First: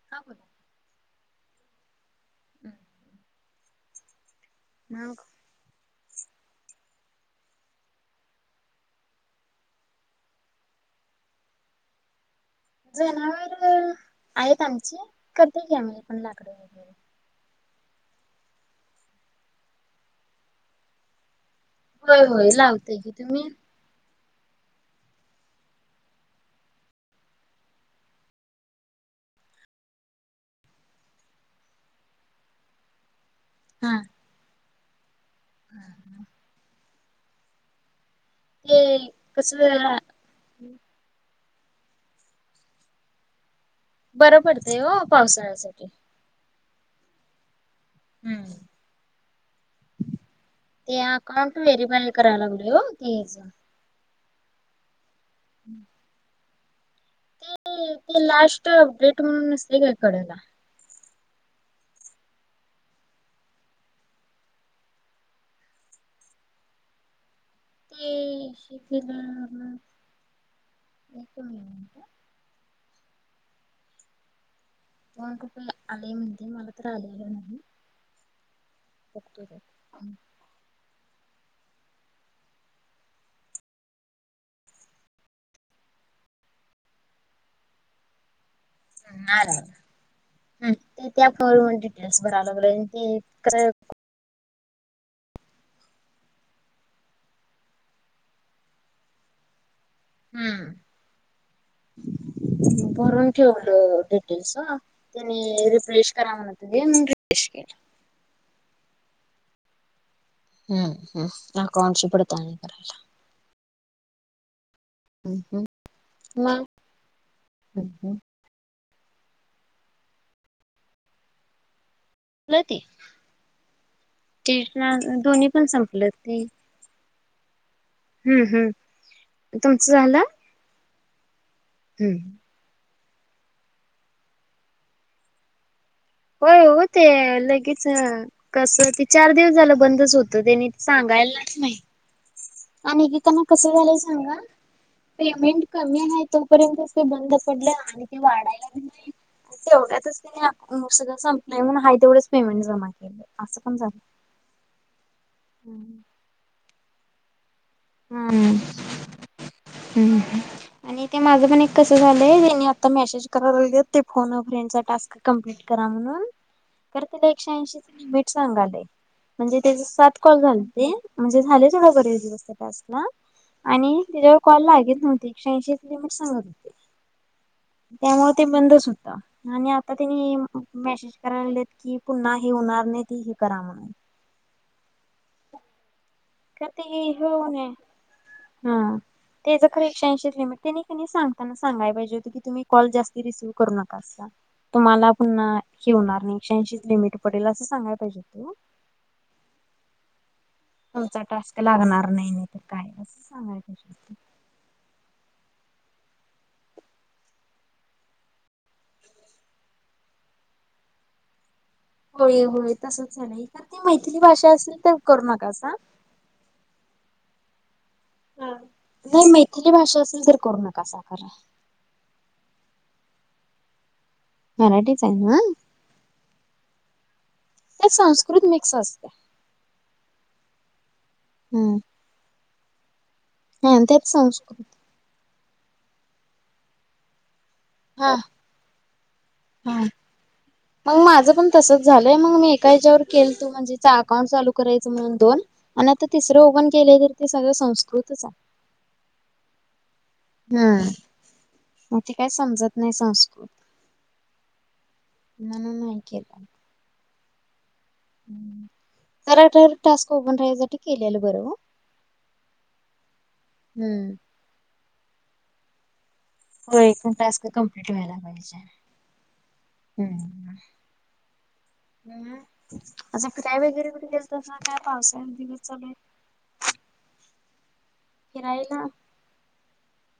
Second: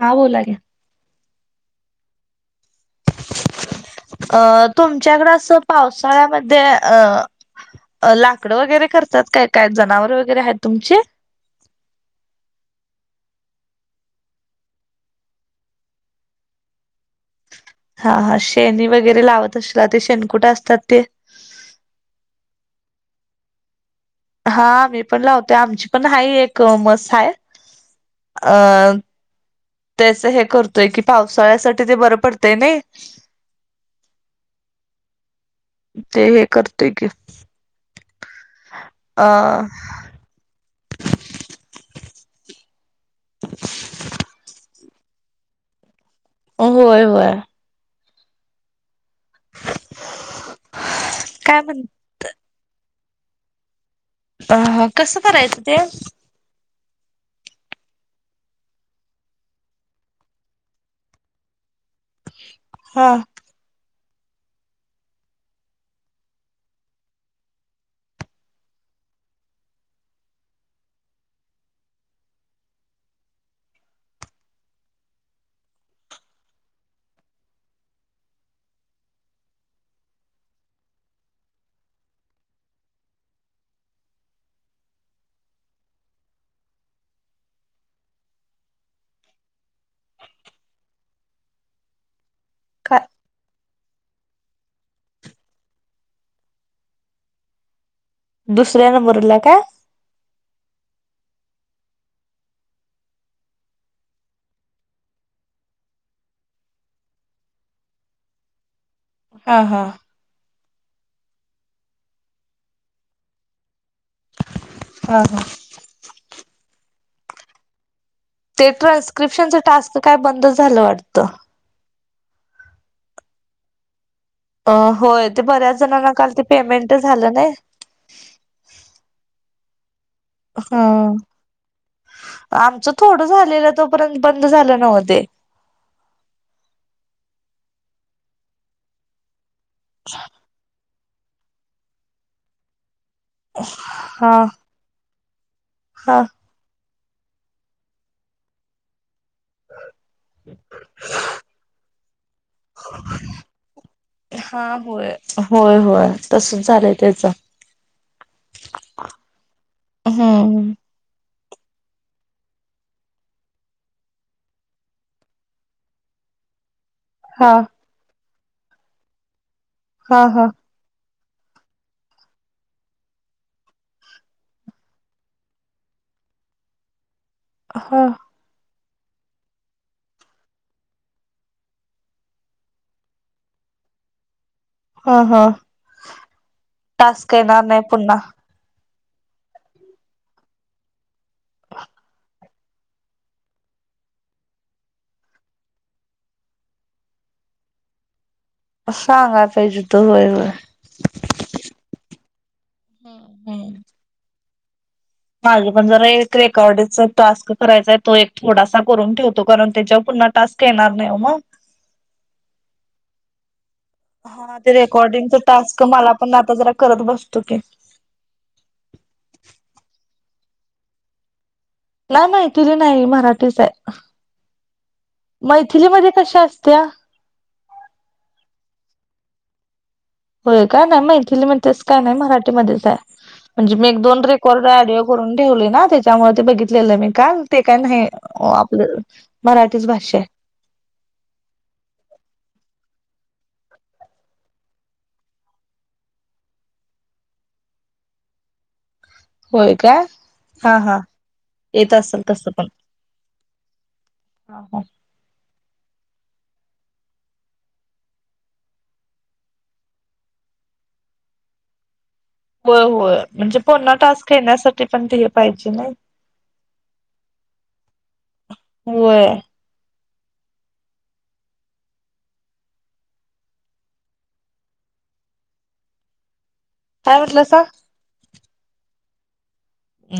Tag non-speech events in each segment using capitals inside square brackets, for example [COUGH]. हा बोला ना हम्. अह तुमच्याकडे असं पावसाळ्यामध्ये अह अह लाकडं वगैरे करतात काय, काय जनावर वगैरे आहेत तुमचे जनावर आहेत आमची [UNINTELLIGIBLE] आम्ही पण लाकड वगैरे हा हा शेणी वगैरे लावत असला ते शेणकुठ असतात ते होय होय लावते की तुम्ही हा मी पण लावते आमची पण हाय एक म्हस हाय अह त्याच हे करतोय की पावसाळ्यासाठी ते बरं पडतंय नाही हा. ते हे करतोय की ते अ कसलं [INAUDIBLE] बरं पडते ओ पावसाळ्यासाठी व्हय व्हय हम्म ते अकाउंट काय म्हण वेरीफाय करायला लागले हो तेच हा हा कसं करायचं ते? ते ते लास्ट अपडेट म्हणून नसते का कडेला हां. ते [UNINTELLIGIBLE] एक मिनिट हा. मग [UNINTELLIGIBLE] आलेय म्हणते मला तर आलेलं नाही बघतो तो थांब [UNINTELLIGIBLE] ते त्या फोन मध्ये डिटेल्स भराय लागलोय काय ते खरं दुसऱ्या नंबरला का हम्म. भरून ठेवलं डिटेल्स हा त्यानी रिफ्रेश करा म्हणत होते म्हणून रिफ्रेश केलं. हा हा. हम्म, हम्म, अकाउंटची पडताळणी करायला हा हा. हम्म हम्म, मगं हम्म हम्म ते ट्रान्स्क्रिप्शनचं टास्क काय बंद झालं वाटतं. नाय ते अ होय ते दोन्ही पण बऱ्याच संपलं जणांना काल ते पेमेंट झालं नाय हम्म हम्म तुमचं झालं? हो. हम्म हम्म आमचं थोडं झालेलं तोपर्यंत बंद झालं नव्ह ते. होय हो ते लगेच कसं ते चार दिवस झालं बंदच होतं तेनी सांगायलाच नाही. आणि एकेकांना कस झालं हा सांगा. पेमेंट कमी हा हाईत ओ र्यंत ते बंद पडले आणि ते वाढायला बी नाय तेवढ्यात तेनी सगळं संपलंय हाय तेवढंच पेमेंट जमा केलं असं पण झालं. हा होय, होय, हम्म. होय तसच झालंय त्याचा. हा हा् आणि ते माझं पण एक कसं झालंय तेनी आता मेसेज कराय लागल्यात ते फोन फ्रेंडचा टास्क कम्प्लीट करा म्हणून खर तिला एकशे हा ऐंशीच लिमिट सांगालय म्हणजे त्याचा सात हा कॉल हा झाल. तेन म्हणजे झाले थोड बरेच दिवस त्या टास्कला आणि त्याच्यावर कॉल लागेत नव्हती एकशे ऐंशीच लिमीट सांगत होते हा त्यामुळ ते बंदच होता. आणि आता तेने मेसेज कराय लागलेत की पुन्हा हे होणार नाही ती हे करा म्हणून. हा, हा का ते हे टास्क येणार होणे नाय पुन्हा हा त्याज खर एकशे ऐंशीच लिमिट तेनी सांगताना सांगाय पाहिजे होत की तुम्ही कॉल जास्ती रिसीव्ह करू नका अस. तुम्हाला पुन्हा हे होणार नाही एकशे ऐंशीच लिमिट पडेल असं सांगायला पाहिजे होत ना. सांगाय पाहिजे होत होय होय. तुमचा टास्क लागणार नाय नायत काय असं सांगायला पाहिजे होत. माझ पण जरा एक रेकॉर्ड टास्क करायचाय तो एक थोडासा करून ठेवतो कारण त्याच्यावर पुन्हा टास्क येणार नाय ओ म. होय, होय तसच झालंय इथं ती मैथली भाषा हा ते असेल तर करू रेकॉर्डिंगच नकासा. टास्क मला पण आता जरा करत बसतो की. नाही मैथिली भाषा असेल तर करू नकासा खरं. नाय मैथिली नाय मराठीच आहे. मराठीच आहे ना मैथिलीमजे कशी असत्या? त्यात संस्कृत मिक्स असते. होय काय नाय मैथिली हम्म म्हणतेच काय नाय मराठीमध्येच आहे. म्हणजे हा मी एक त्यात दोन संस्कृत रेकॉर्ड ऑडि करून ठेवली ना त्याच्यामुळे ते बघितलेलं मी का ते काय न्हाय हा हे आपलं मराठीच भाषा य मंग माझं पण तसच झालंय, मंग मी एका ह्याच्यावर केल तू म्हणजे अकाउंट चालू करायचं म्हणून दोन आणि आता तिसरं ओपण केलं तर ते सगळं संस्कृतच आहे. होय काय. हा हम्म हा. येत मग ते असेल काय तसं पण समजत नाय संस्कृत म्हणून नाहय केला. खर तरं टास्क ओपन राहायसाठी केलेलं बरं ओ होय, होय म्हणजे पुन्हा हम्म टास्क येण्यासाठी पण ते हे पाहिजे नाय. हो एकूण टास्क कंप्लिट व्हायला पाहिजे. होय हम् ह असं फिराय वगैरे कुठ गेलतसा काय पावसा दिवस चालूयेत. [UNINTELLIGIBLE] काय म्हटलासां. फिरायला.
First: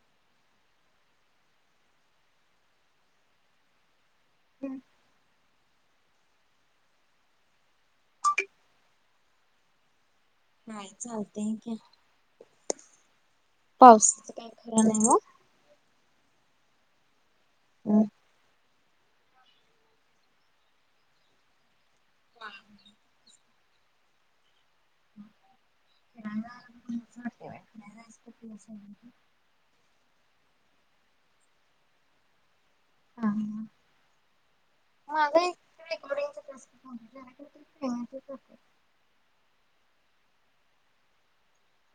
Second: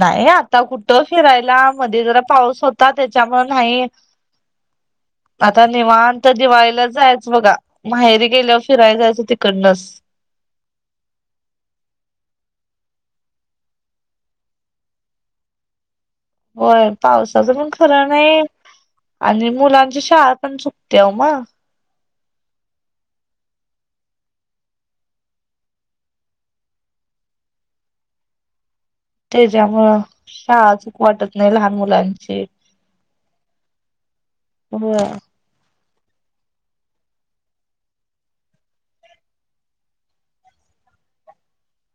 नाही ओ आता कुठं फिरायला मध्ये जरा पाऊस होता त्याच्यामुळ नाही. हम्म.. आता निवांत दिवाळीलाच जायचं बघा माहेरी गेल्यावर फिरायला जायचं तिकडनच. नाही चालतंय की. पावसाच काय खरं नाय ओ होय पावसाचं पण ओ. खरं नाही आणि मुलांची शाळा पण चुकते ओ म. हा [INAUDIBLE] वा [INAUDIBLE] त्याच्यामु शाळा चूक वाटत नाही लहान मुलांची हा होय, हा. ते रेकॉर्डिंग.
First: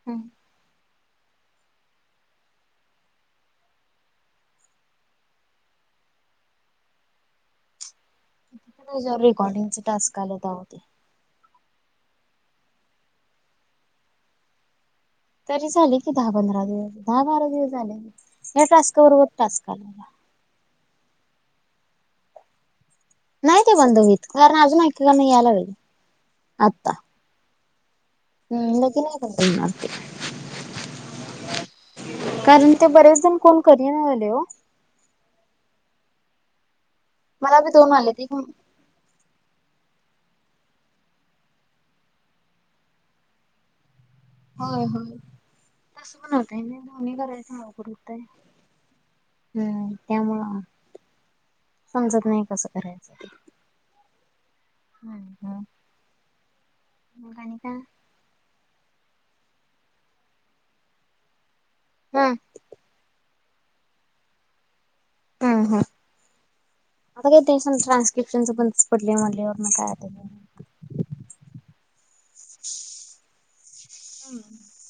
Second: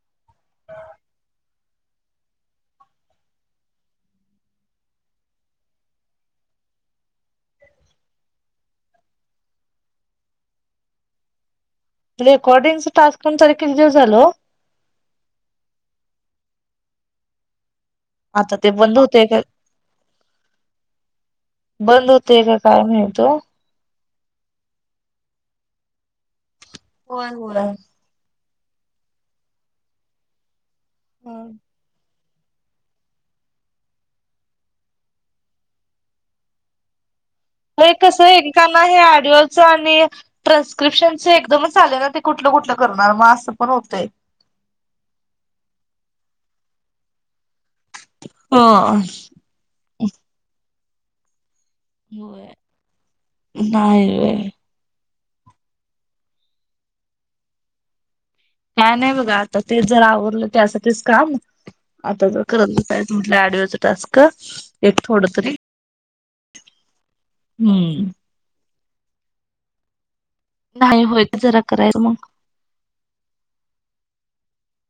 हम् रेकॉर्डिंग चे टास्क आले तर तवा ते रेकॉर्डिंग टास्क करून पण किती दिवस झालो. तरी झाली की दहा पंधरा दिवस दहा बारा दिवस झाले आता या ते बंद टास्कवर तो होते का टॅक्स आला. बंद होतय का काय नाहीत तो. नाही ते बंधवीत कारण अजून ऐकना यायला वेग आता [INAUDIBLE] व्हय व्हय हम् त नाही मते हम्म [INAUDIBLE] कारण ते बरेच जण कोण करी आले हो. मला बी हे दोन कस आलेत एक रिकाम ऑडिओ चा आणि. प्रेस्क्रिप्शनच एकदमच आले ना ते कुठलं कुठलं करणार मग असं पण होतंय. हो हो तस बणवतय नाही दोन्ही करायव करूत आहे ह. हम्म त्यामुळ. समजत नाही, होय कसं करायचं ते. नाही होय हम्म हम्म, आणिकाय? काय नाही बघा, आता ते जर आवरलं त्यासाठीच काम, आता हम्म ज करल म्हणल, ओडीओचं टस्क एक थोड ह ह, आता काही त्यां हम्म ट्रान्स्क्रिप्शन बंदच पडले मल्यावर म काय आता. नाही होय, जरा करायचं मग. हम्म,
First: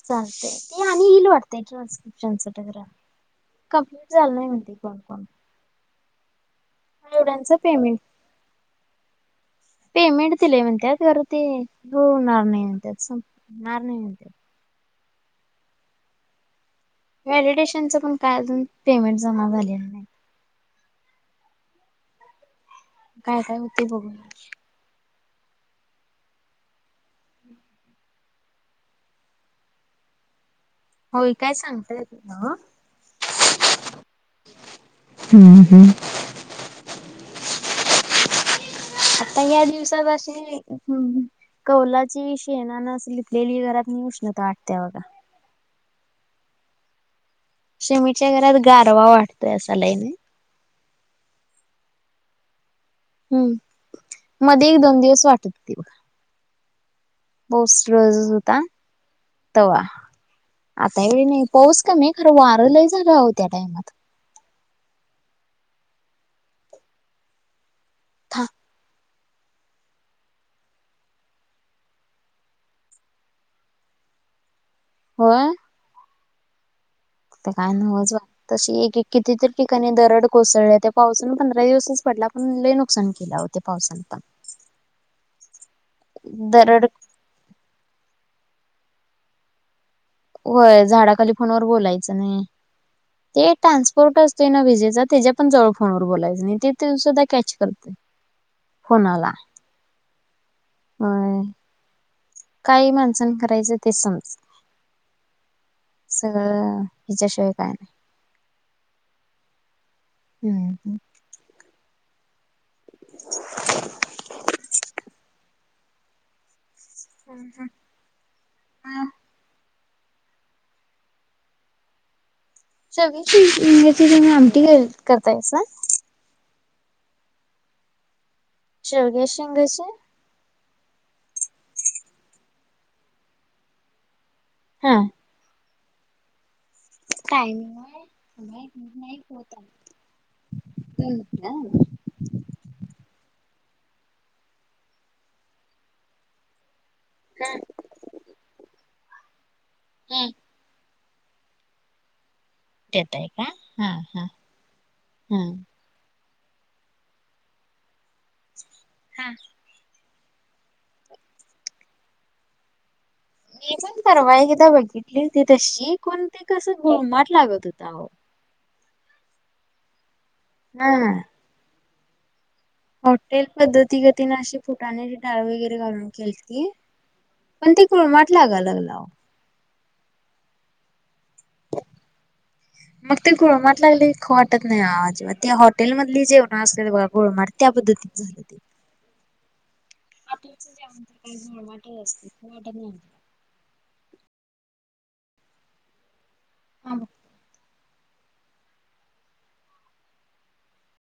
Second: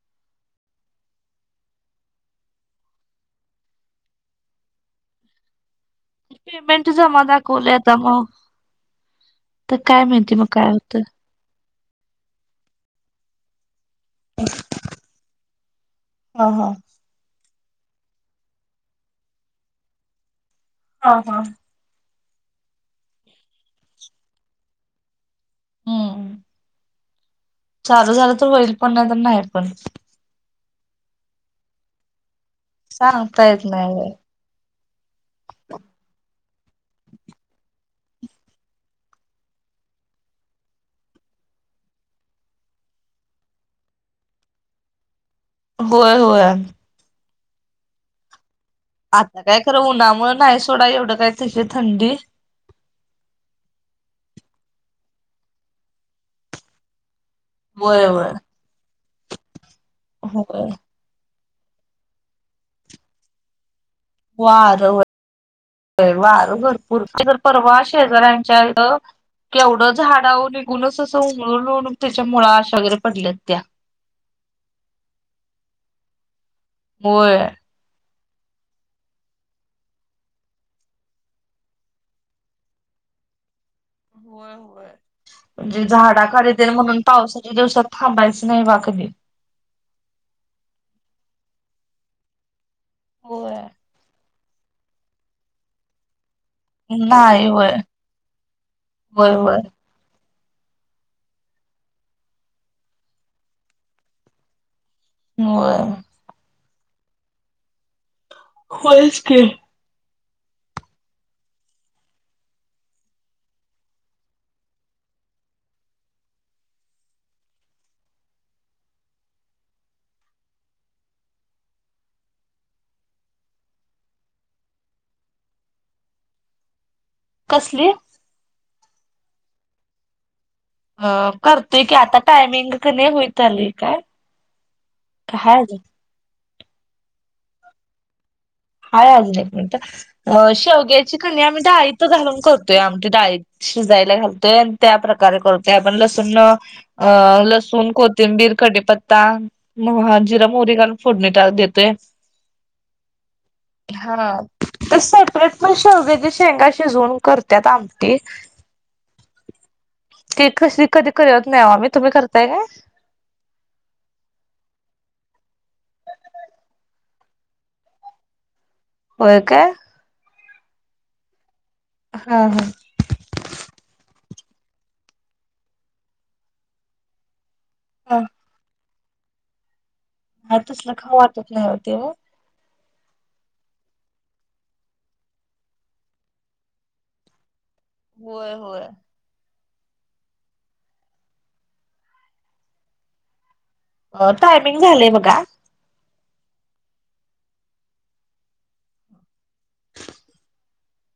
चालतय, ते आणि येईल वाटतय, ट्रान्सक्रिप्शन च काम. कम्प्लीट झाला नाही म्हणते, कॉल कॉल. पेमेंट जमा दाखवलं आता पेमेंट म, त काय पेमेंट माहिती मग दिलंय काय म्हणत्यात होतं. खरं ते शो होणार नाही म्हणते, संपणार नाही म्हणते. हा हा. व्हॅलिडेशनच पण काय अजून, पेमेंट जमा झालेलं नाही. हा हा. काय, काय होते, बघू. हम्म. चालू झालं तर होईल पण, नाही त नाही पण. होय, काय सांगतायेत नाय ओ. सांगता येत नाही. हम्म हम्म. आता या दिवसात अशे, हम्म हम्म. कौलाची, शेणाना लिपलेली घरात, नी उष्णता वाटते्या बघा. होय होय. शमीच्या घरात गारवा आता वाटतो, काय असा खरं लायनई. उन्हामुळे नाही सोडा, एवढं काय तिथे थंडी हम्म, मध्ये एक दोन दिवस वाटत पाऊस होय रोजच होता, तवा. हो गं. वातावरणयं पाऊस कमीयं खरं वारं लय झालं त्या टायमात. वार होय, वार भरपूर आमच्या इकडं परवा असं [UNINTELLIGIBLE] जरा था हेंच्या य एवढंच झााडावरून निघूनच असं उळूनून त्याच्या मुळाशी आशागरे पडल्यात त्या. होय. होय. तर काय नाय होज. तशी एक एक कितीतरी ठिकाणी दरड कोसळल्या, त्या पावसान पंधरा दिवसच पडला, पण लय नुकसान केलं आवो. त्या पावसान पण. होय होय, म्हणजे झाडा खाली तेल दरड म्हणून पावसाच्या दिवसात थांबायचं नाही बा कधी. होय, झाडाखाली फोन वर बोलायचं नाही ते होय. ट्रान्सपोर्टच तेन विजेच त्याच्या पण, जवळ फोनवर बोलायचं नाही ते ते सुद्धा नाही कॅच होय करते फोनाला होय होय होय. काय हे माणसान करायचं ते समज होय. सगळं हिच्याशिवाय काय नाही. होयचं की. ह ह. [UNINTELLIGIBLE] ह ह मग. शेवग्याच्या शेंगाची तुम्ही आमटी करतायसा? कसली? शेवंग्याच्या शेंगाची. अ करतोय की, आता टायमिंग कनयं होईत आली काय? हा. हाय अजून? काही नाही. हाय अजून एक होत मिनिट अ शेवग्याची कणी आम्ही डाळीत तू घालून करतोय, आमटी डाळीत शिजायला घालतोय आणि त्या प्रकारे करतोय आपण लसूण अ अ लसूण, क कोथिंबीर, कडीपत्ता म हा जिरं, मोहोरी घालून फोडणी टा- देतोय. देताय का? हा, ते हा सेपरेट पण शेवग्याच्या शेंगा शिजवून करत्यात आमटी. हा ते कशी कधी करत नाही ओ आम्ही, तुम्ही करताय काय? मी पण परवा एकदा बघितली होती, तशी पण ते कसं गुळमाट लागत होत आवो. होय काय? ह ह. हा हा. हॉटेल पद्धती गतीने अशी फुटाण्याची डाळ वगैरे घालून केलती. पण ति हा गुळमाट लागायला लागल आवो. हा, तसलं खावू वाटत नाही, ओ ते ओ. [UNINTELLIGIBLE] मग ते गुळमाट लागल की खावू वाटतं नाही, अजिबात ते हॉटेल मधली जेवण असतेत बघा गुळमाट त्या पध्दतीनं. झालं होय ते. होय आपली कसं ती आमटी गुळमाट नसत्या, खावू वाटतं नाही आवो. अ टायमिंग झालय बघा. हा हा.